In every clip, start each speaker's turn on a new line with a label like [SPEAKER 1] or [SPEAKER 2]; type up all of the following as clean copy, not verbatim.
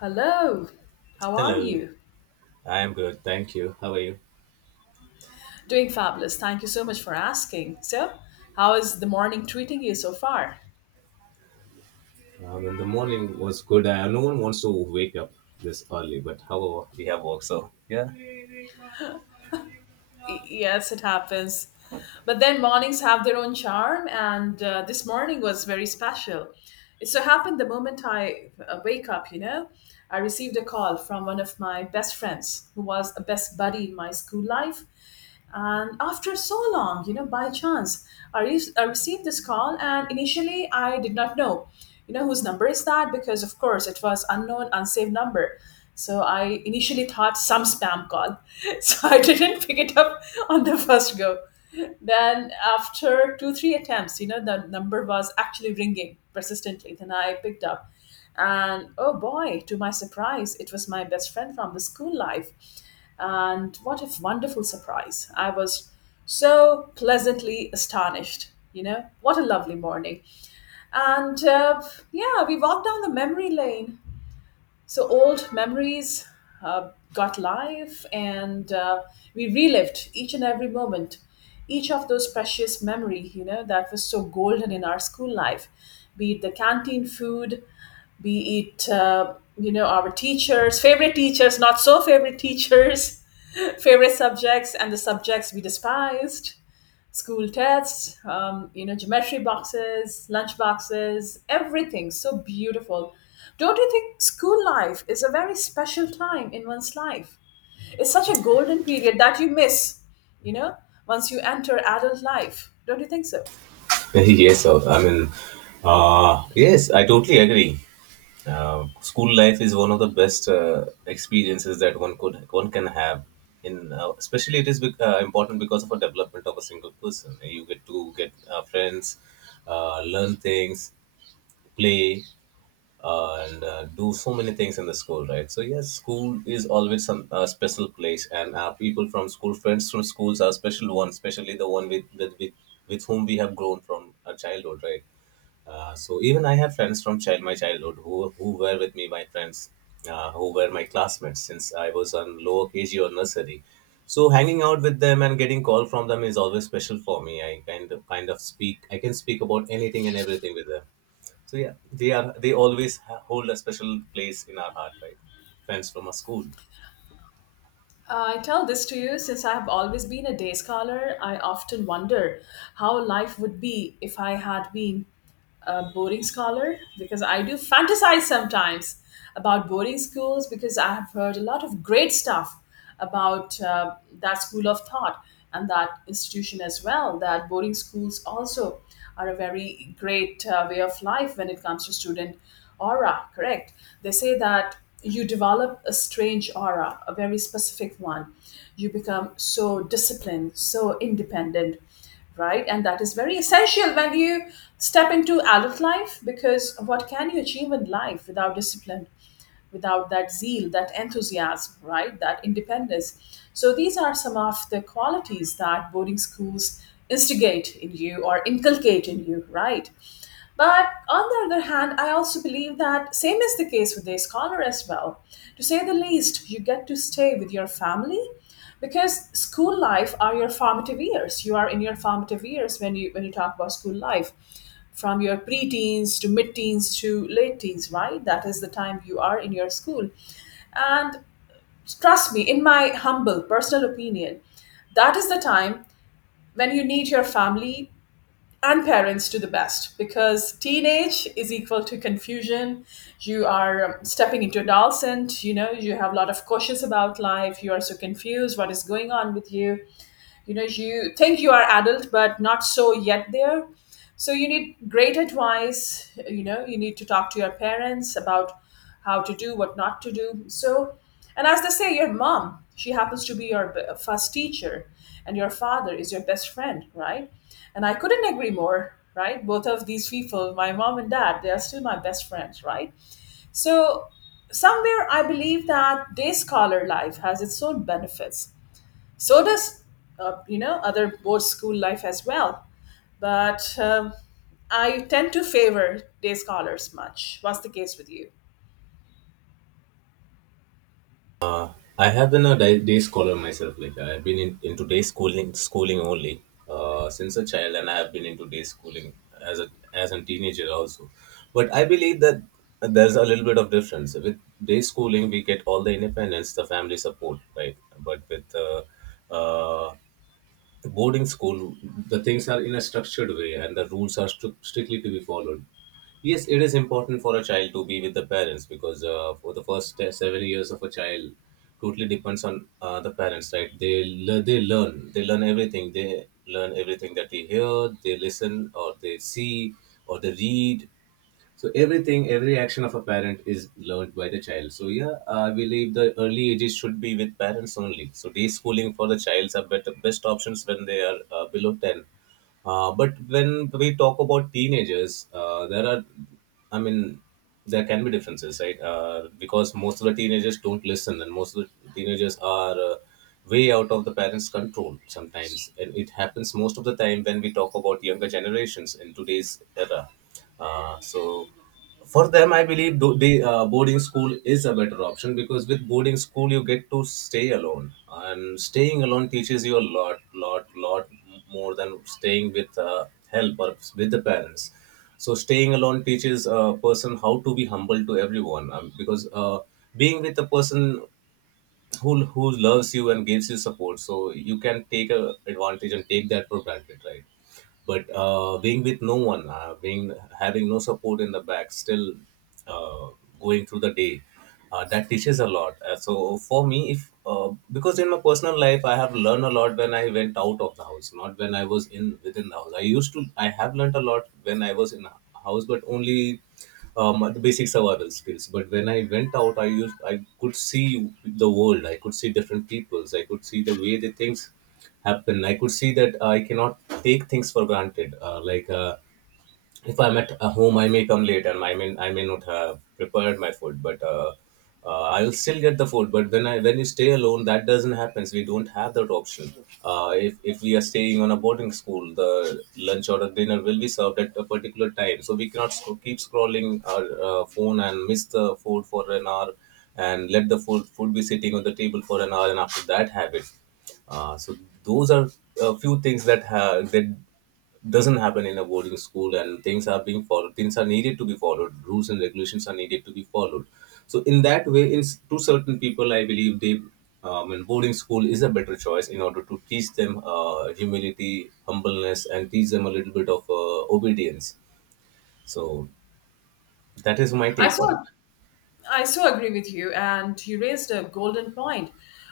[SPEAKER 1] Hello, how are
[SPEAKER 2] Hello,
[SPEAKER 1] you?
[SPEAKER 2] I am good, thank you. How are you?
[SPEAKER 1] Doing fabulous. Thank you so much for asking. So, how is the morning treating you so far?
[SPEAKER 2] And the morning was good. No one wants to wake up this early, but however, we have work, so yeah.
[SPEAKER 1] Yes, it happens. But then mornings have their own charm, and this morning was very special. It so happened the moment I wake up, I received a call from one of my best friends who was a best buddy in my school life. And after so long, by chance, I received this call, and initially I did not know, whose number is that because, of course, it was unknown, unsaved number. So I initially thought some spam call, so I didn't pick it up on the first go. Then after two three attempts, the number was actually ringing persistently. Then I picked up, and oh boy, to my surprise, it was my best friend from the school life and what a wonderful surprise. I was so pleasantly astonished. What a lovely morning. And yeah, we walked down the memory lane. So old memories got life, and we relived each and every moment, each of those precious memory, that was so golden in our school life, be it the canteen food, be it our teachers, favorite teachers, not so favorite teachers, favorite subjects and the subjects we despised, school tests, geometry boxes, lunch boxes, everything so beautiful. Don't you think school life is a very special time in one's life? It's such a golden period that you miss you know once you enter adult life. Don't you think so?
[SPEAKER 2] Yes, sir. Yes, I totally agree. School life is one of the best experiences that one can have. In especially, it is important because of a development of a single person. You get to get friends, learn things, play, and do so many things in the school, right? So yes, school is always some a special place, and our people from school, friends from schools, are special ones, especially the one with whom we have grown from a childhood, right? So even I have friends from child my childhood who were with me, my friends, who were my classmates since I was on lower KG or nursery. So hanging out with them and getting call from them is always special for me. I kind of speak. I can speak about anything and everything with them. So yeah, they always hold a special place in our heart, right? Friends from our school.
[SPEAKER 1] I tell this to you since I have always been a day scholar. I often wonder how life would be if I had been a boarding scholar because I do fantasize sometimes about boarding schools because I have heard a lot of great stuff about that school of thought and that institution as well. That boarding schools also are a very great way of life when it comes to student aura, correct? They say that you develop a strange aura, a very specific one. You become so disciplined, so independent, right? And that is very essential when you step into adult life, because what can you achieve in life without discipline, without that zeal, that enthusiasm, right? That independence. So these are some of the qualities that boarding schools instigate in you or inculcate in you, right? But on the other hand, I also believe that same is the case with a scholar as well. To say the least, you get to stay with your family because school life are your formative years. You are in your formative years when you talk about school life, from your preteens to mid-teens to late teens, right? That is the time you are in your school. And trust me, in my humble personal opinion, that is the time when you need your family and parents to the best because teenage is equal to confusion. You are stepping into adolescent. You know, you have a lot of cautious about life. You are so confused what is going on with you. You know, you think you are adult but not so yet there. So you need great advice. You know, you need to talk to your parents about how to do, what not to do. So, and as they say, your mom, she happens to be your first teacher, and your father is your best friend, right? And I couldn't agree more, right? Both of these people, my mom and dad, they are still my best friends, right? So, somewhere I believe that day scholar life has its own benefits. So does, other board school life as well. But I tend to favor day scholars much. What's the case with you?
[SPEAKER 2] Uh, I have been a day scholar myself. Like I've been into day schooling only since a child, and I have been into day schooling as a teenager also. But I believe that there's a little bit of difference. With day schooling, we get all the independence, the family support, right? But with uh, boarding school, the things are in a structured way and the rules are strictly to be followed. Yes, it is important for a child to be with the parents because for the first 7 years of a child, totally depends on the parents, right? They learn everything. They learn everything that they hear, they listen, or they see, or they read. So everything, every action of a parent is learned by the child. So yeah, I believe the early ages should be with parents only. So day schooling for the childs are better, best options when they are below 10. But when we talk about teenagers, there are, I mean, there can be differences, right? Because most of the teenagers don't listen, and most of the teenagers are way out of the parents' control sometimes. And it happens most of the time when we talk about younger generations in today's era. So for them, I believe tho- they boarding school is a better option because with boarding school you get to stay alone, and staying alone teaches you a lot more than staying with help or with the parents. So staying alone teaches a person how to be humble to everyone, because being with a person who loves you and gives you support, so you can take a advantage and take that for granted, right? But being with no one, being having no support in the back, still uh, going through the day, that teaches a lot. So for me, if because in my personal life, I have learned a lot when I went out of the house, not when I was in within the house. I have learned a lot when I was in a house, but only the basic survival skills. But when I went out, I could see the world. I could see different peoples. I could see the way they think happen I could see that I cannot take things for granted, like if I'm at home, I may come late and I may not have prepared my food, but I will still get the food. But when you stay alone, that doesn't happen. We don't have that option. If we are staying on a boarding school, the lunch or the dinner will be served at a particular time, so we cannot keep scrolling our phone and miss the food for an hour, and let the food be sitting on the table for an hour, and after that have it. So those are a few things that doesn't happen in a boarding school, and things are being followed, things are needed to be followed, rules and regulations are needed to be followed. So in that way, to certain people, I believe they and boarding school is a better choice in order to teach them humility, humbleness, and teach them a little bit of obedience. So that is my
[SPEAKER 1] i
[SPEAKER 2] take
[SPEAKER 1] saw
[SPEAKER 2] on it.
[SPEAKER 1] I so agree with you. And you raised a golden point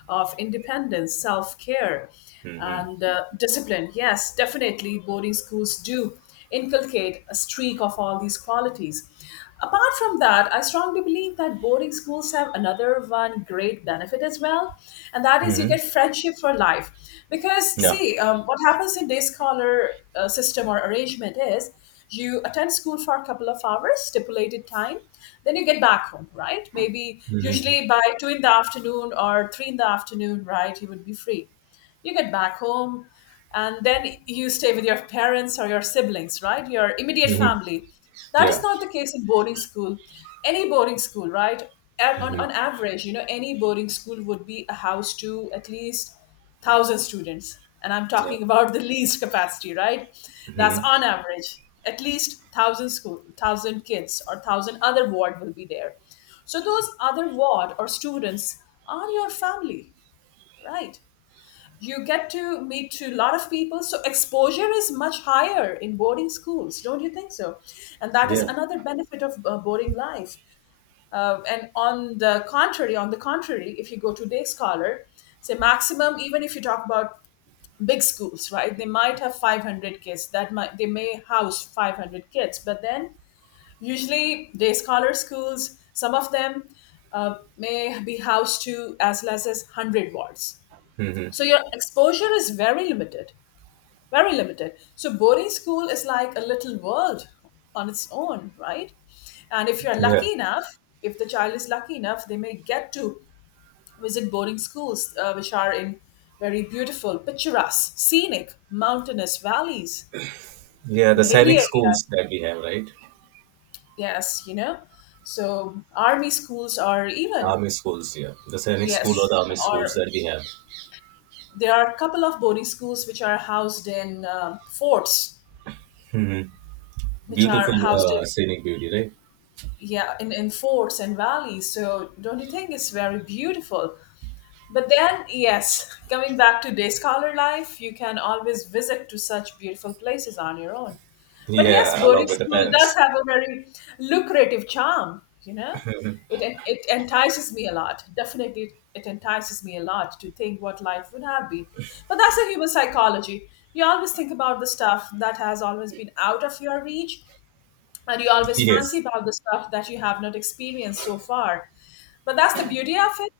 [SPEAKER 1] of independence, self care,
[SPEAKER 2] Hmm.
[SPEAKER 1] and discipline. Yes, definitely, boarding schools do inculcate a streak of all these qualities. Apart from that, I strongly believe that boarding schools have another one great benefit as well, and that is you
[SPEAKER 2] Hmm.
[SPEAKER 1] get friendship for life. Because,
[SPEAKER 2] Yeah.
[SPEAKER 1] see, what happens in day scholar system or arrangement is, you attend school for a couple of hours stipulated time, then you get back home, right? Maybe
[SPEAKER 2] Hmm.
[SPEAKER 1] usually by 2 in the afternoon or 3 in the afternoon, right, you would be free. You get back home, and then you stay with your parents or your siblings, right, your immediate
[SPEAKER 2] Hmm.
[SPEAKER 1] family. That is
[SPEAKER 2] Yeah.
[SPEAKER 1] not the case in boarding school, any boarding school, right? On
[SPEAKER 2] Hmm.
[SPEAKER 1] average, any boarding school would be a house to at least 1,000 students, and I'm
[SPEAKER 2] Yeah.
[SPEAKER 1] talking about the least capacity, right? That's
[SPEAKER 2] Hmm.
[SPEAKER 1] on average at least 1,000 school, 1,000 kids, or 1,000 other ward will be there. So those other ward or students are your family, right? You get to meet to a lot of people, so exposure is much higher in boarding schools, don't you think so? And that is
[SPEAKER 2] Yeah.
[SPEAKER 1] another benefit of boarding life. And on the contrary, if you go to day scholar, say maximum, even if you talk about big schools, right, they might have 500 kids, that might, they may house 500 kids, but then usually day scholar schools, some of them may be housed to as less as 100 wards.
[SPEAKER 2] Hmm.
[SPEAKER 1] So your exposure is very limited, very limited. So boarding school is like a little world on its own, right? And if you're
[SPEAKER 2] Yeah.
[SPEAKER 1] lucky enough, if the child is lucky enough, they may get to visit boarding schools which are in very beautiful, picturesque, scenic, mountainous valleys,
[SPEAKER 2] Yeah, the
[SPEAKER 1] the hilly
[SPEAKER 2] scenic schools
[SPEAKER 1] areas.
[SPEAKER 2] that we have, right?
[SPEAKER 1] Yes, you know. So army schools are
[SPEAKER 2] The
[SPEAKER 1] even,
[SPEAKER 2] army schools, yeah. The scenic school or
[SPEAKER 1] yes,
[SPEAKER 2] the army schools
[SPEAKER 1] or
[SPEAKER 2] that we have.
[SPEAKER 1] there are a couple of boarding schools which are housed in forts,
[SPEAKER 2] Hmm.
[SPEAKER 1] which are
[SPEAKER 2] Beautiful
[SPEAKER 1] housed in,
[SPEAKER 2] scenic beauty, right?
[SPEAKER 1] yeah, in forts and valleys. So don't you think it's very beautiful? But then, yes, coming back to day scholar life, you can always visit to such beautiful places on your own. But yes,
[SPEAKER 2] Yeah, along
[SPEAKER 1] boarding
[SPEAKER 2] with the
[SPEAKER 1] school does
[SPEAKER 2] parents.
[SPEAKER 1] have a very lucrative charm, you know? It entices me a lot. Definitely, it entices me a lot to think what life would have been. But that's a human psychology. You always think about the stuff that has always been out of your reach, and you always fancy
[SPEAKER 2] Yes,
[SPEAKER 1] about the stuff that you have not experienced so far. But that's the beauty of it.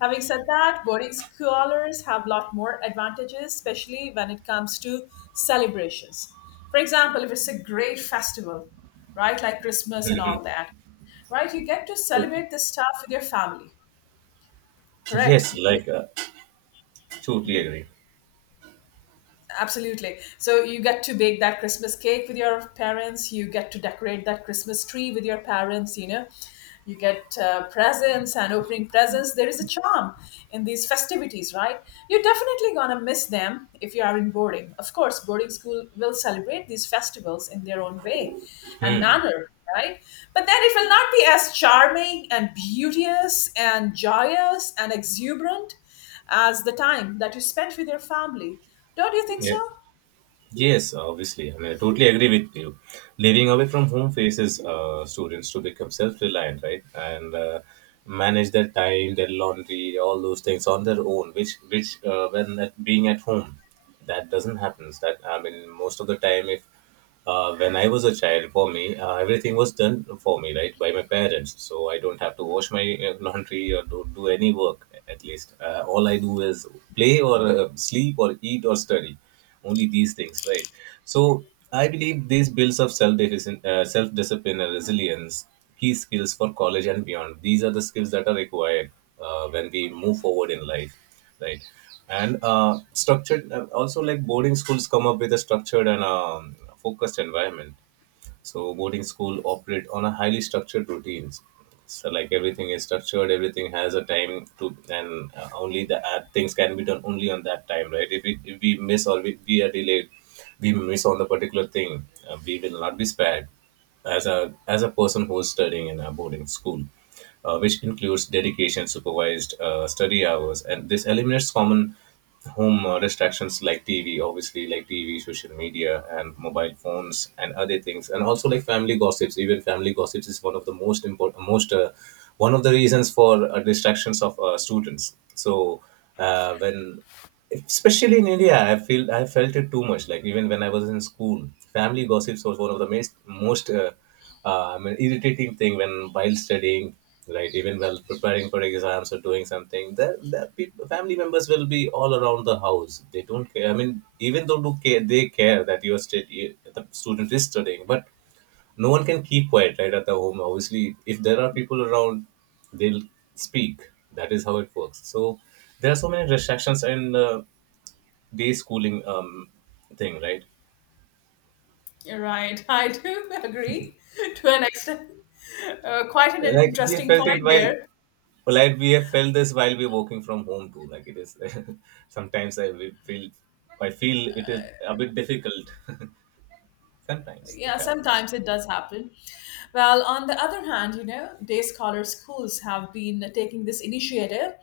[SPEAKER 1] Having said that, boarding scholars have a lot more advantages, especially when it comes to celebrations. For example, if it's a great festival, right, like Christmas and all that, right, you get to
[SPEAKER 2] totally.
[SPEAKER 1] celebrate this stuff with your family, correct?
[SPEAKER 2] Yes, like, uh, totally agree.
[SPEAKER 1] Absolutely. So you get to bake that Christmas cake with your parents, you get to decorate that Christmas tree with your parents, you get presents, and opening presents there is a charm in these festivities, right? You're definitely going to miss them if you are in boarding. Of course, boarding school will celebrate these festivals in their own way and
[SPEAKER 2] Hmm.
[SPEAKER 1] manner, right? But then it will not be as charming and beauteous and joyous and exuberant as the time that you spent with your family. Don't you think so?
[SPEAKER 2] Yeah. Yes, obviously. I mean, I totally agree with you. Living away from home faces students to become self-reliant, right? And manage their time, their laundry, all those things on their own, which being at home, that doesn't happen. That I mean, most of the time, if when I was a child, for me, everything was done for me, right, by my parents. So I don't have to wash my laundry or do any work, at least. All I do is play or sleep or eat or study. Only these things, right? So I believe these builds of self discipline and resilience, key skills for college and beyond. These are the skills that are required when we move forward in life, right? and structured also like Boarding schools come up with a structured and focused environment. So boarding school operate on a highly structured routines. So like everything is structured, everything has a time to, and only the things can be done only on that time, right? If we miss, or we are delayed, we miss on the particular thing, we will not be spared as a person who is studying in a boarding school, which includes dedication, supervised study hours, and this eliminates common home distractions like TV, obviously like TV, social media, and mobile phones, and other things, and also like family gossips. Even family gossips is one of the most important, most one of the reasons for distractions of students. So when especially in India, I felt it too much. Like even when I was in school, family gossips was one of the most irritating thing when while studying, right? Even while preparing for exams or doing something, that people, family members will be all around the house. They don't care. I mean, even though do care, they care that your state the student is studying, but no one can keep quiet right at the home. Obviously, if there are people around, they'll speak. That is how it works. So there are so many distractions and day schooling thing, right?
[SPEAKER 1] You're right, I do agree to an extent. Quite an
[SPEAKER 2] Like we have
[SPEAKER 1] interesting
[SPEAKER 2] felt it
[SPEAKER 1] point
[SPEAKER 2] while
[SPEAKER 1] there.
[SPEAKER 2] like we have felt this while we're working from home too. Like it is, sometimes I will feel I feel it is a bit difficult. Sometimes
[SPEAKER 1] Yeah,
[SPEAKER 2] it happens.
[SPEAKER 1] sometimes it does happen. Well, on the other hand, day scholar schools have been taking this initiative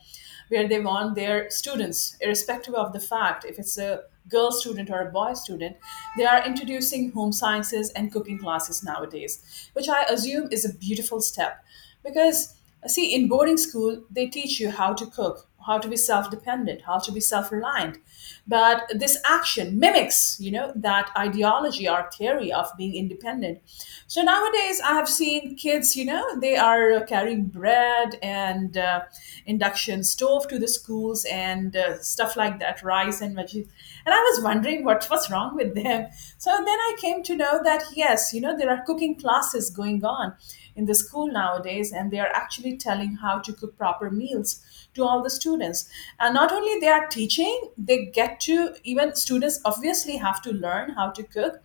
[SPEAKER 1] where they want their students, irrespective of the fact if it's a girl student or a boy student, they are introducing home sciences and cooking classes nowadays, which I assume is a beautiful step because, see, in boarding school they teach you how to cook, how to be self-dependent, how to be self-reliant. But this action mimics, that ideology or theory of being independent. So nowadays I have seen kids, they are carrying bread and induction stove to the schools and stuff like that, rice and veggies, and I was wondering what was wrong with them. So then I came to know that, yes, there are cooking classes going on in the school nowadays, and they are actually telling how to cook proper meals to all the students. And not only they are teaching, they get to, even students obviously have to learn how to cook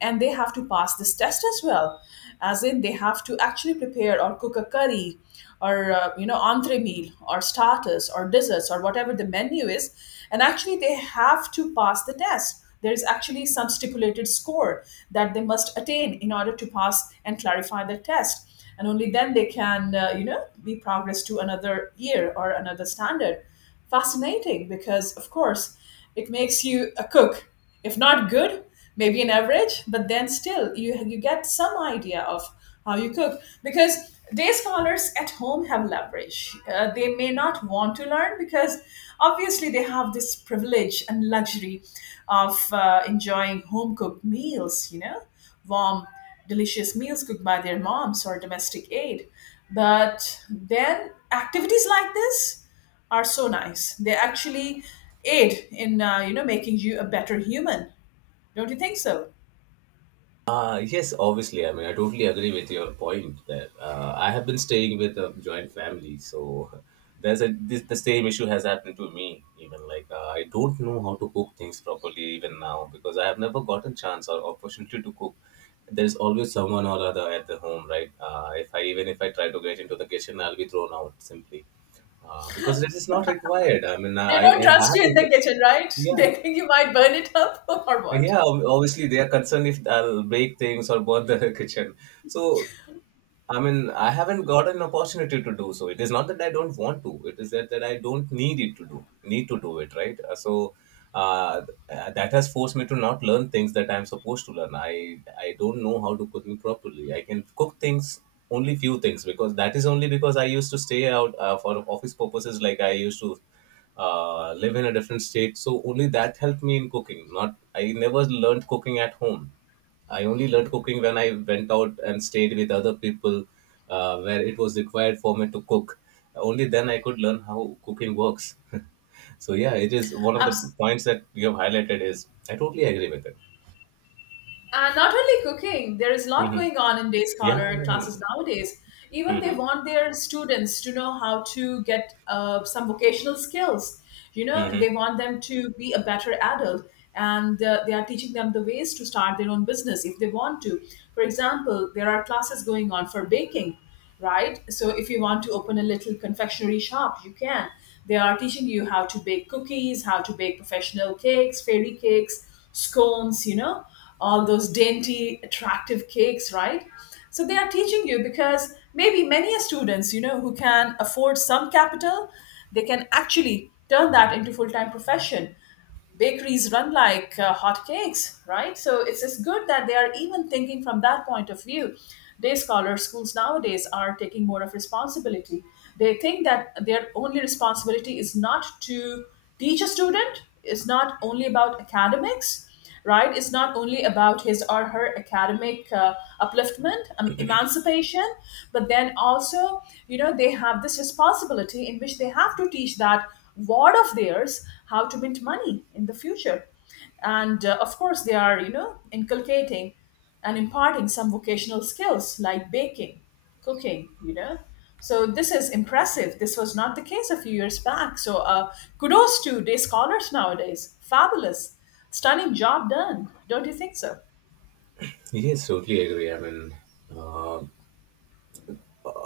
[SPEAKER 1] and they have to pass this test as well. As in, they have to actually prepare or cook a curry or entree meal or starters or desserts or whatever the menu is. And actually they have to pass the test. There is actually some stipulated score that they must attain in order to pass and clarify the test. And only then they can, be progressed to another year or another standard. Fascinating, because of course it makes you a cook, if not good, maybe an average, but then still you get some idea of how you cook, because day scholars at home have leverage. They may not want to learn because obviously they have this privilege and luxury of enjoying home cooked meals. You know, warm, delicious meals cooked by their moms or domestic aid. But then activities like this are so nice. They actually aid in making you a better human. Don't you think so?
[SPEAKER 2] Yes, obviously. I mean, I totally agree with your point there. I have been staying with a joint family, so the same issue has happened to me. Even like I don't know how to cook things properly even now because I have never gotten chance or opportunity to cook. There's always someone or other at the home, right? If I even if I try to get into the kitchen, I'll be thrown out simply because this is not required.
[SPEAKER 1] They don't
[SPEAKER 2] I
[SPEAKER 1] trust
[SPEAKER 2] have
[SPEAKER 1] you in the
[SPEAKER 2] people.
[SPEAKER 1] kitchen, right?
[SPEAKER 2] Yeah,
[SPEAKER 1] They think you might burn it up or what?
[SPEAKER 2] yeah, obviously they are concerned if I'll break things or burn the kitchen. So I mean, I haven't got an opportunity to do so. It is not that I don't want to. It is that, that I don't need to do it, right? So uh, that has forced me to not learn things that I'm supposed to learn. I don't know how to cook properly. I can cook things only few things because that is only because I used to stay out for office purposes. Like I used to live in a different state, so only that helped me in cooking. Not I never learned cooking at home. I only learned cooking when I went out and stayed with other people where it was required for me to cook. Only then I could learn how cooking works. Yeah, it is one of the
[SPEAKER 1] Absolutely.
[SPEAKER 2] points that you have highlighted is I totally agree with it.
[SPEAKER 1] And not only cooking, there is a lot
[SPEAKER 2] Hmm.
[SPEAKER 1] going on in day
[SPEAKER 2] Yeah, I
[SPEAKER 1] scholar
[SPEAKER 2] mean,
[SPEAKER 1] classes nowadays. Even they
[SPEAKER 2] hmm.
[SPEAKER 1] want their students to know how to get some vocational skills. You know,
[SPEAKER 2] Hmm.
[SPEAKER 1] they want them to be a better adult, and they are teaching them the ways to start their own business if they want to. For example, there are classes going on for baking, right? So if you want to open a little confectionery shop, you can. They are teaching you how to bake cookies, how to bake professional cakes, fairy cakes, scones, you know, all those dainty, attractive cakes, right? So they are teaching you because maybe many a students, you know, who can afford some capital, they can actually turn that into full-time profession. Bakeries run like hotcakes, right? So it's good that they are even thinking from that point of view. Day scholar schools nowadays are taking more of responsibility. They think that their only responsibility is not to teach a student, it's not only about academics, right? It's not only about his or her academic upliftment, emancipation, but then also, you know, they have this responsibility in which they have to teach that ward of theirs how to mint money in the future. And of course, they are, you know, inculcating and imparting some vocational skills like baking, cooking, you know. So this is impressive. This was not the case a few years back. So kudos to day scholars nowadays. Fabulous. Stunning job done, don't you think so?
[SPEAKER 2] Yes, totally agree. Uh,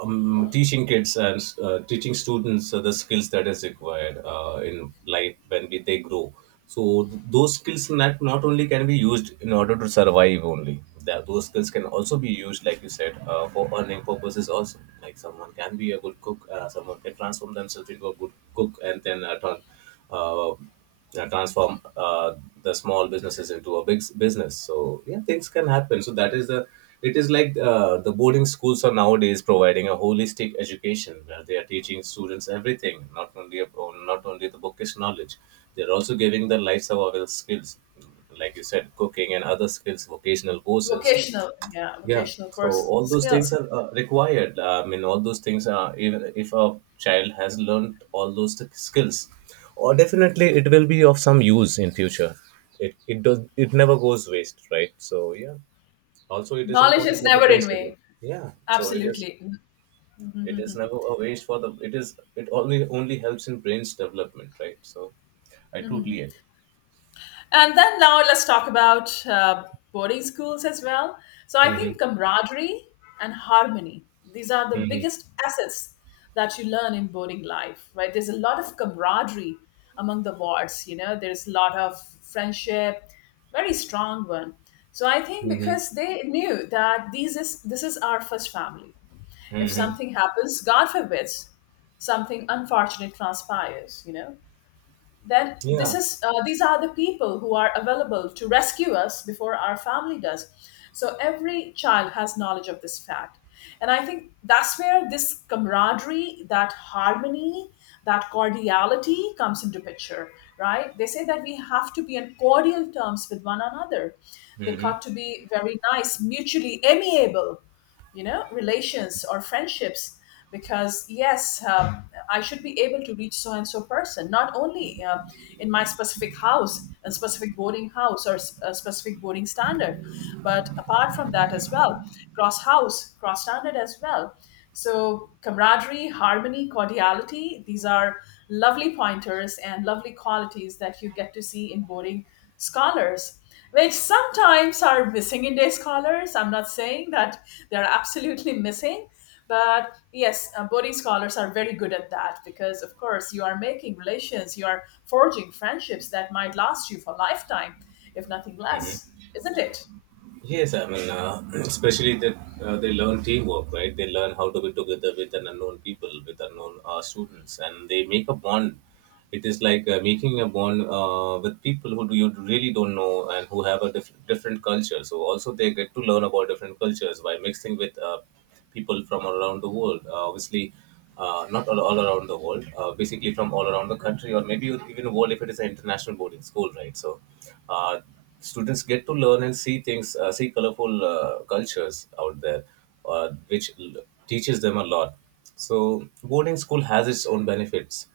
[SPEAKER 2] Teaching kids and teaching students the skills that is required in life when they grow. So those skills not only can be used in order to survive only. That those skills can also be used, like you said, for earning purposes. Also, like someone can be a good cook, someone can transform themselves into a good cook, and then uh, transform the small businesses into a business. So yeah, things can happen, so that is the, it is like, the boarding schools are nowadays providing a holistic education where they are teaching students everything, not only about, not only the bookish knowledge. They're also giving the life survival skills, like you said, cooking and other skills, vocational courses.
[SPEAKER 1] Vocational, yeah,
[SPEAKER 2] Yeah,
[SPEAKER 1] vocational
[SPEAKER 2] so
[SPEAKER 1] courses and
[SPEAKER 2] all those things
[SPEAKER 1] skills.
[SPEAKER 2] are required. I mean, all those things, are even if a child has learned all those skills, or definitely it will be of some use in future. It does, it never goes waste, right? So yeah. Also, it is
[SPEAKER 1] Knowledge
[SPEAKER 2] important
[SPEAKER 1] is
[SPEAKER 2] for the
[SPEAKER 1] never
[SPEAKER 2] brain
[SPEAKER 1] in
[SPEAKER 2] development.
[SPEAKER 1] vain.
[SPEAKER 2] Yeah. So it is,
[SPEAKER 1] Absolutely.
[SPEAKER 2] it is never a waste for the, it is, it only only helps in brain's development, right? So I totally agree.
[SPEAKER 1] And then now let's talk about boarding schools as well. So I
[SPEAKER 2] Mm-hmm.
[SPEAKER 1] think camaraderie and harmony, these are the
[SPEAKER 2] Mm-hmm.
[SPEAKER 1] biggest assets that you learn in boarding life, right? There's a lot of camaraderie among the wards, you know, there's a lot of friendship, very strong one. So I think
[SPEAKER 2] Mm-hmm.
[SPEAKER 1] because they knew that these is this is our first family. If
[SPEAKER 2] Mm-hmm.
[SPEAKER 1] something happens, God forbids, something unfortunate transpires, you know, then this
[SPEAKER 2] Yeah.
[SPEAKER 1] is these are the people who are available to rescue us before our family does. So every child has knowledge of this fact, and I think that's where this camaraderie, that harmony, that cordiality comes into picture. Right, they say that we have to be on cordial terms with one another. They
[SPEAKER 2] Mm-hmm.
[SPEAKER 1] got to be very nice, mutually amiable, you know, relations or friendships. Because yes, I should be able to reach so and so person not only in my specific house, a specific boarding house or a specific boarding standard, but apart from that as well, cross house, cross standard as well. So camaraderie, harmony, cordiality, these are lovely pointers and lovely qualities that you get to see in boarding scholars, which sometimes are missing in day scholars. I'm not saying that they're absolutely missing, but yes, Bodhi scholars are very good at that because, of course, you are making relations, you are forging friendships that might last you for a lifetime, if nothing less, isn't it?
[SPEAKER 2] Yes, I mean, especially that they learn teamwork, right? They learn how to be together with an unknown people, with unknown students, and they make a bond. It is like making a bond with people who do you really don't know and who have a different culture. So also they get to learn about different cultures by mixing with people from all around the world. Obviously, not all, all around the world, basically from all around the country or maybe even the world if it is an international boarding school, right? So, uh, students get to learn and see things, see colorful cultures out there, uh, which l- teaches them a lot. So, boarding school has its own benefits.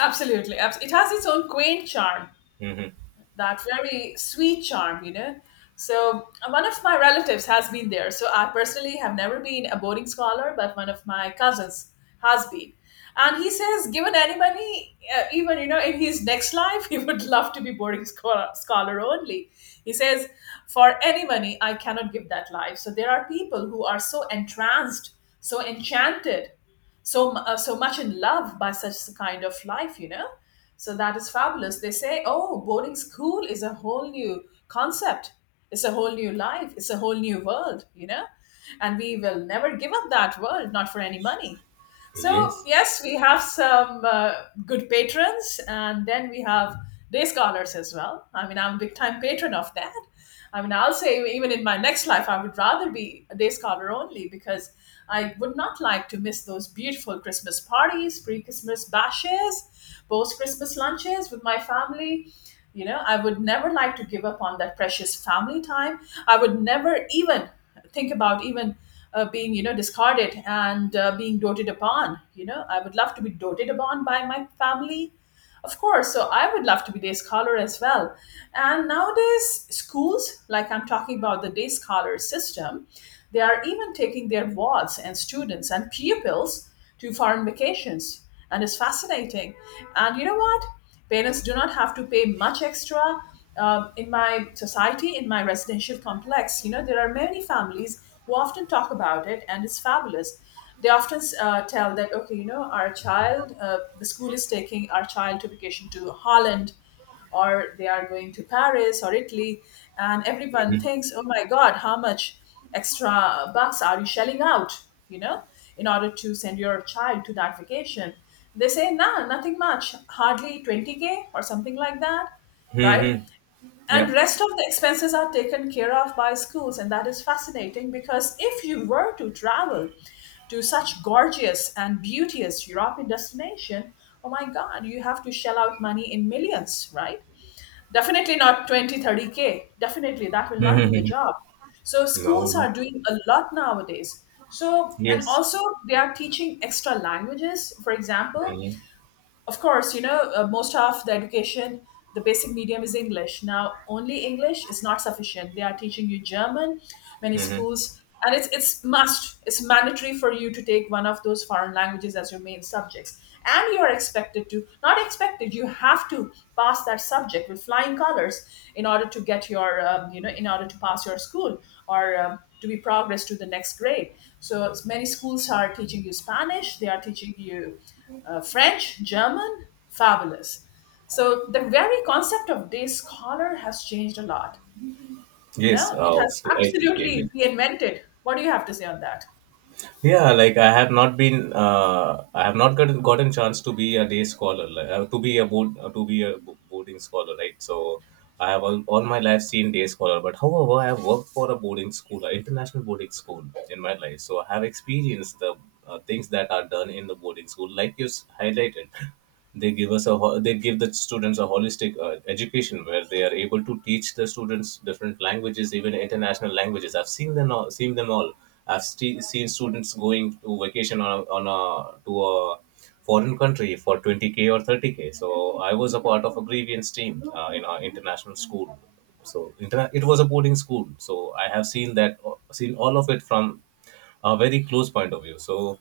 [SPEAKER 1] Absolutely. It has its own quaint charm,
[SPEAKER 2] Hmm.
[SPEAKER 1] that very sweet charm, you know. So one of my relatives has been there. So I personally have never been a boarding scholar, but one of my cousins has been. And he says, given any money, even you know, in his next life, he would love to be boarding scholar only. He says, for any money, I cannot give that life. So there are people who are so entranced, so enchanted, so much in love by such a kind of life, you know. So that is fabulous. They say, oh, boarding school is a whole new concept, it's a whole new life, it's a whole new world, you know, and we will never give up that world, not for any money. So
[SPEAKER 2] Yes.
[SPEAKER 1] yes, we have some good patrons, and then we have day scholars as well. I mean, I'm a big time patron of that. I mean, I'll say even in my next life, I would rather be a day scholar only, because I would not like to miss those beautiful Christmas parties, pre Christmas bashes, post Christmas lunches with my family. You know, I would never like to give up on that precious family time. I would never even think about even being you know discarded, and being doted upon. You know, I would love to be doted upon by my family, of course, so I would love to be day scholar as well. And nowadays, schools, like I'm talking about the day scholar system, they are even taking their wards and students and pupils to foreign vacations. And it's fascinating. And you know what? Parents do not have to pay much extra. In my society, in my residential complex, you know, there are many families who often talk about it, and it's fabulous. They often tell that, okay, you know, our child, the school is taking our child to vacation to Holland, or they are going to Paris or Italy. And everyone
[SPEAKER 2] Hmm.
[SPEAKER 1] thinks, oh my god, how much extra bucks are you shelling out, you know, in order to send your child to that vacation? They say, nah, nothing much, hardly 20K or something like that, right?
[SPEAKER 2] Hmm.
[SPEAKER 1] And
[SPEAKER 2] Yeah.
[SPEAKER 1] rest of the expenses are taken care of by schools, and that is fascinating, because if you were to travel to such gorgeous and beauteous European destination, oh my god, you have to shell out money in millions, right? Definitely not 20, 30 k, definitely that will not do the
[SPEAKER 2] Hmm.
[SPEAKER 1] job. So
[SPEAKER 2] No,
[SPEAKER 1] schools
[SPEAKER 2] no.
[SPEAKER 1] are doing a lot nowadays. So and
[SPEAKER 2] Yes.
[SPEAKER 1] also they are teaching extra languages, for example.
[SPEAKER 2] Hmm.
[SPEAKER 1] Of course, you know, most of the education, the basic medium is English. Now, only English is not sufficient. They are teaching you German, many
[SPEAKER 2] Hmm.
[SPEAKER 1] schools, and it's mandatory for you to take one of those foreign languages as your main subjects. And you are expected to, not expected, you have to pass that subject with flying colors in order to get your, you know, in order to pass your school, or to be progressed to the next grade. So many schools are teaching you Spanish, they are teaching you French, German, fabulous. So the very concept of day scholar has changed a lot. You
[SPEAKER 2] Yes,
[SPEAKER 1] know, it has
[SPEAKER 2] obviously, I totally
[SPEAKER 1] absolutely
[SPEAKER 2] agree.
[SPEAKER 1] reinvented. What do you have to say on that?
[SPEAKER 2] Yeah, like I have not been, I have not gotten gotten chance to be a day scholar, like, to be a to be a boarding scholar, right? So I have all my life seen day scholar, but however, I have worked for a boarding school, an international boarding school in my life, so I have experienced the things that are done in the boarding school, like you highlighted. They give us a they give the students a holistic education where they are able to teach the students different languages, even international languages. I've seen them all, I've seen students going to vacation on a to a foreign country for 20k or 30k. So I was a part of a grievance team in our international school. It was a boarding school, so I have seen that, seen all of it from a very close point of view. So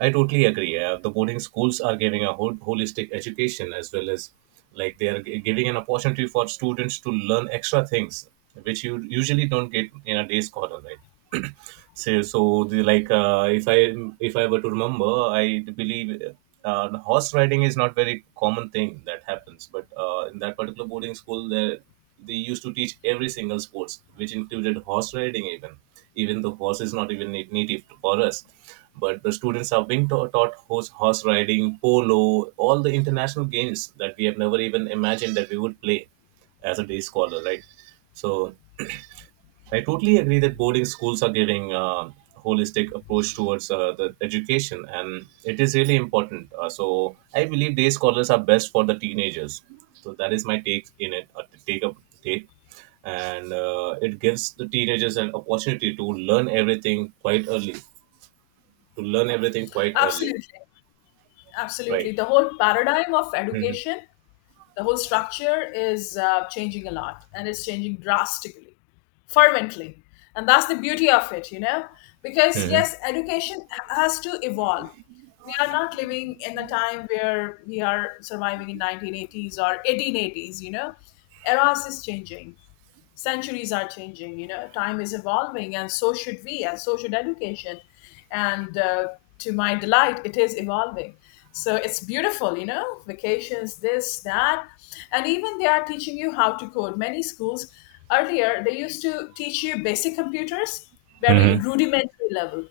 [SPEAKER 2] I totally agree. The boarding schools are giving a whole, holistic education, as well as like they are giving an opportunity for students to learn extra things which you usually don't get in a day scholar, right? So, so the, like if I were to remember, I believe the horse riding is not very common thing that happens. But in that particular boarding school, there they used to teach every single sports, which included horse riding even. Even the horse is not even native for us, but the students have been taught horse riding, polo, all the international games that we have never even imagined that we would play as a day scholar, right? So I totally agree that boarding schools are giving a holistic approach towards the education, and it is really important. So I believe day scholars are best for the teenagers. So that is my take in it. Take, and it gives the teenagers an opportunity to learn everything quite early. To learn everything quite early,
[SPEAKER 1] Absolutely, absolutely.
[SPEAKER 2] right?
[SPEAKER 1] The whole paradigm of
[SPEAKER 2] Hmm.
[SPEAKER 1] education, the whole structure is changing a lot, and it's changing drastically, fervently. And that's the beauty of it, you know, because
[SPEAKER 2] Hmm.
[SPEAKER 1] yes, education has to evolve. We are not living in a time where we are surviving in 1980s or 1880s, you know. Eras is changing, centuries are changing, you know, time is evolving, and so should we, and so should education. And to my delight, it is evolving. So it's beautiful, you know, vacations, this that, and even they are teaching you how to code, many schools. Earlier they used to teach you basic computers, very
[SPEAKER 2] Hmm.
[SPEAKER 1] rudimentary level,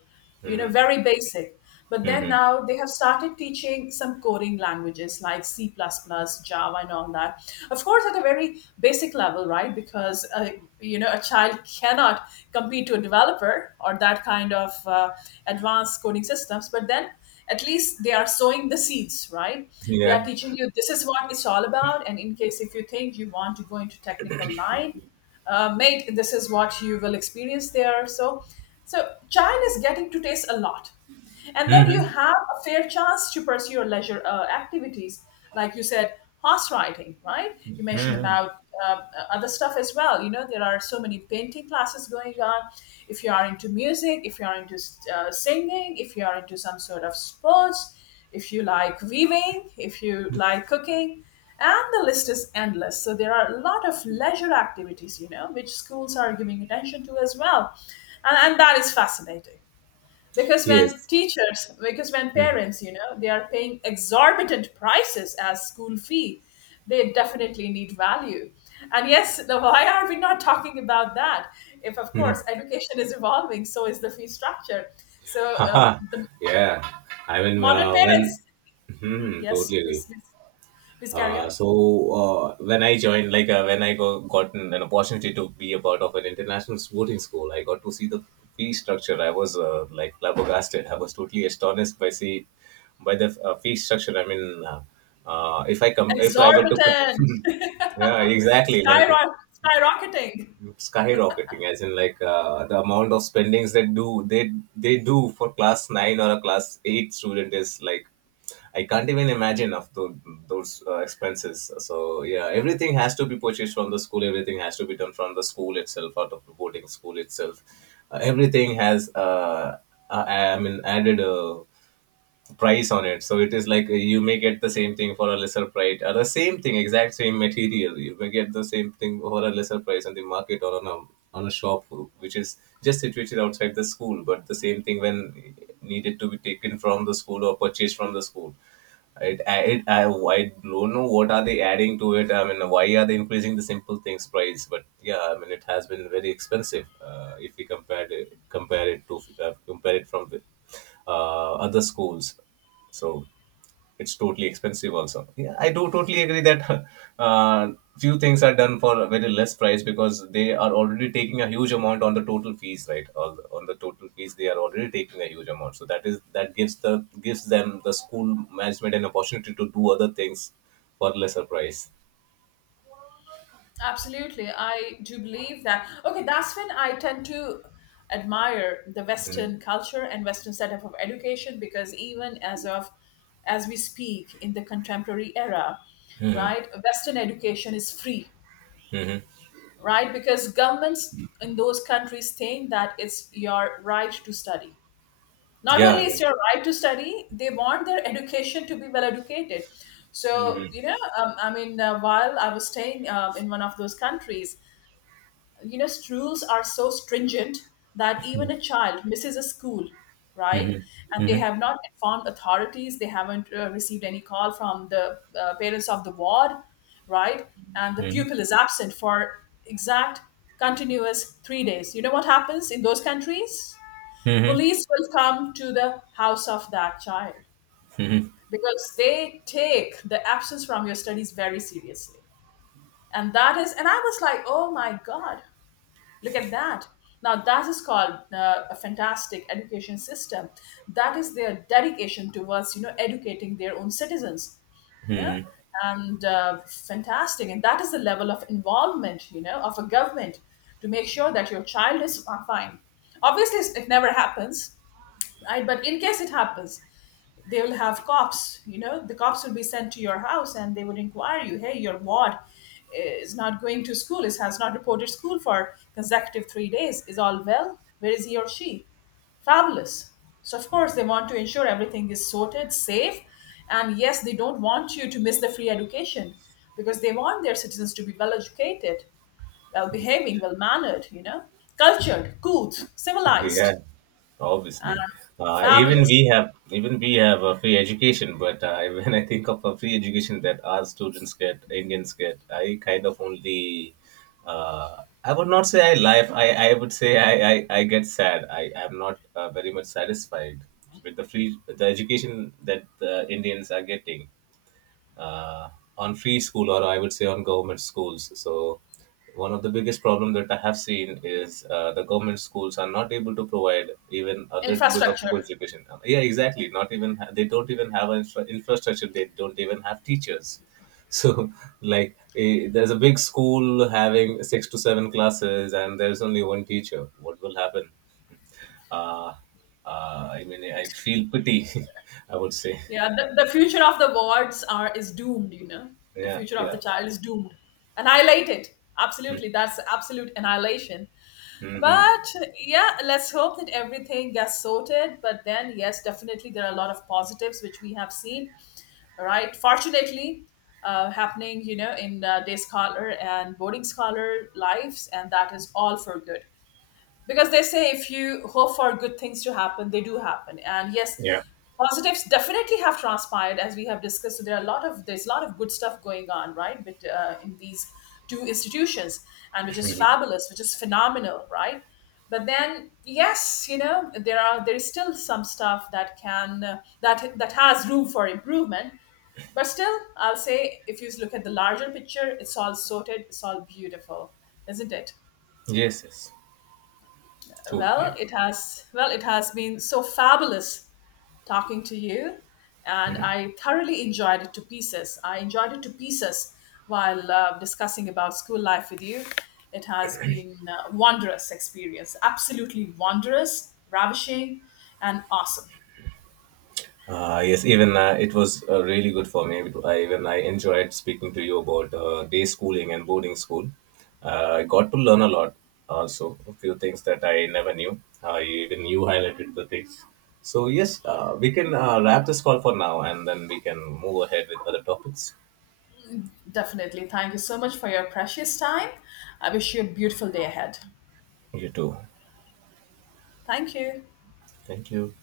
[SPEAKER 1] you know,
[SPEAKER 2] Hmm.
[SPEAKER 1] very basic. But then
[SPEAKER 2] Hmm.
[SPEAKER 1] now they have started teaching some coding languages like C++, Java, and all that. Of course, at a very basic level, right? Because you know, a child cannot compete to a developer or that kind of advanced coding systems. But then at least they are sowing the seeds, right? They are
[SPEAKER 2] Yeah.
[SPEAKER 1] teaching you this is what it's all about. And in case if you think you want to go into technical line, mate, this is what you will experience there. So child is getting to taste a lot, and then
[SPEAKER 2] Mm-hmm.
[SPEAKER 1] you have a fair chance to pursue your leisure activities like you said, horse riding, right? You mentioned about uh, other stuff as well. You know, there are so many painting classes going on. If you are into music, if you are into singing, if you are into some sort of sports, if you like weaving, if you like cooking, and the list is endless. So there are a lot of leisure activities, you know, which schools are giving attention to as well. And that is fascinating, because when
[SPEAKER 2] Yes.
[SPEAKER 1] teachers, because when
[SPEAKER 2] Hmm.
[SPEAKER 1] parents, you know, they are paying exorbitant prices as school fee. They definitely need value. And yes, now why are we not talking about that? If of course education is evolving, so is the fee structure. So,
[SPEAKER 2] Haha,
[SPEAKER 1] the
[SPEAKER 2] yeah. I mean,
[SPEAKER 1] modern
[SPEAKER 2] when,
[SPEAKER 1] parents. Mhm,
[SPEAKER 2] hmm, totally
[SPEAKER 1] yes, please,
[SPEAKER 2] agree.
[SPEAKER 1] please carry on.
[SPEAKER 2] So when I joined, like got an opportunity to be a part of an international sporting school, I got to see the fee structure. I was like flabbergasted. I was totally astonished by see, by the fee structure. I mean, if I were to
[SPEAKER 1] Exorbitant.
[SPEAKER 2] come, yeah, exactly. Like
[SPEAKER 1] skyro- skyrocketing.
[SPEAKER 2] skyrocketing as in like the amount of spendings that do they do for class 9 or a class 8 student is like, I can't even imagine of those expenses. So yeah, everything has to be purchased from the school, everything has to be done from the school itself, out of the boarding school itself. Uh, everything has I mean added a price on it. So it is like you may get the same thing for a lesser price, or the same thing, exact same material, you may get the same thing for a lesser price on the market or on a, on a shop which is just situated outside the school. But the same thing, when needed to be taken from the school or purchased from the school, I don't know what are they adding to it. I mean, why are they increasing the simple things price? But yeah, I mean, it has been very expensive. If we compare it to compare it from the, other schools, so it's totally expensive also. Yeah, I do totally agree that. Uh, few things are done for a very less price because they are already taking a huge amount on the total fees, right? On the total fees, they are already taking a huge amount, so that is that gives the, gives them the school management an opportunity to do other things for lesser price.
[SPEAKER 1] Absolutely. I do believe that. Okay, that's when I tend to admire the Western
[SPEAKER 2] Hmm.
[SPEAKER 1] culture and Western setup of education, because even as of, as we speak in the contemporary era, right, Western education is free,
[SPEAKER 2] Hmm.
[SPEAKER 1] right? Because governments in those countries think that it's your right to study. Not
[SPEAKER 2] Yeah,
[SPEAKER 1] only is
[SPEAKER 2] I
[SPEAKER 1] your right to study, they want their education to be well educated. So,
[SPEAKER 2] mean,
[SPEAKER 1] you know, while I was staying in one of those countries, you know, rules are so stringent that even a child misses a school, right,
[SPEAKER 2] hmm.
[SPEAKER 1] and they
[SPEAKER 2] Hmm.
[SPEAKER 1] have not informed authorities, they haven't received any call from the parents of the ward, right, and the pupil is absent for exact continuous 3 days. You know what happens in those countries? Police will come to the house of that child, because they take the absence from your studies very seriously. And that is, and I was like, oh my god, look at that. Now, that is called a fantastic education system. That is their dedication towards, you know, educating their own citizens, you know,
[SPEAKER 2] Hmm.
[SPEAKER 1] and fantastic. And that is the level of involvement, you know, of a government to make sure that your child is fine. Obviously, it never happens, right? But in case it happens, they will have cops, you know, the cops will be sent to your house, and they would inquire you, hey, your ward is not going to school, is has not reported school for consecutive 3 days, is all well, where is he or she? Fabulous. So of course they want to ensure everything is sorted, safe, and yes, they don't want you to miss the free education, because they want their citizens to be well educated, well behaving, well mannered, you know, cultured, good, civilized,
[SPEAKER 2] Yeah,
[SPEAKER 1] and
[SPEAKER 2] obviously.
[SPEAKER 1] fabulous
[SPEAKER 2] Even we have a free education, but when I think of a free education that our students get, Indians get, I kind of only I would not say I laugh. I would say I get sad. I am not very much satisfied with the free, the education that the Indians are getting uh, on free school, or I would say on government schools. So one of the biggest problem that I have seen is the government schools are not able to provide even a little bit of good
[SPEAKER 1] infrastructure.
[SPEAKER 2] education. Yeah, exactly. Not even they don't even have an infrastructure. They don't even have teachers. So like, eh, there's a big school having six to seven classes, and there's only one teacher. What will happen? Uh, I mean, I feel pity. I would say.
[SPEAKER 1] Yeah, the future of the wards are is doomed, you know. The
[SPEAKER 2] Yeah,
[SPEAKER 1] future of the
[SPEAKER 2] yeah.
[SPEAKER 1] child is doomed. Annihilated. Absolutely. That's absolute annihilation.
[SPEAKER 2] Hmm.
[SPEAKER 1] But yeah, let's hope that everything gets sorted. But then, yes, definitely there are a lot of positives which we have seen, right? Fortunately, happening, you know, in day scholar and boarding scholar lives, and that is all for good, because they say if you hope for good things to happen, they do happen. And yes,
[SPEAKER 2] Yeah.
[SPEAKER 1] positives definitely have transpired, as we have discussed. So there are a lot of, there's a lot of good stuff going on, right? But in these two institutions, and which is fabulous, which is phenomenal, right? But then yes, you know, there are, there is still some stuff that can that has room for improvement. But still I'll say, if you look at the larger picture, it's all sorted, it's all beautiful, isn't it?
[SPEAKER 2] Yes, yes, totally agree.
[SPEAKER 1] Well, it has been so fabulous talking to you, and I thoroughly enjoyed it to pieces. I enjoyed it to pieces while discussing about school life with you. It has been a wondrous experience, absolutely wondrous, ravishing, and awesome.
[SPEAKER 2] Yes, even it was really good for me. Even I enjoyed speaking to you about day schooling and boarding school. I got to learn a lot also, a few things that I never knew. Even you highlighted the things. So, yes, we can wrap this call for now, and then we can move ahead with other topics.
[SPEAKER 1] Definitely. Thank you so much for your precious time. I wish you a beautiful day ahead.
[SPEAKER 2] You too.
[SPEAKER 1] Thank you.
[SPEAKER 2] Thank you.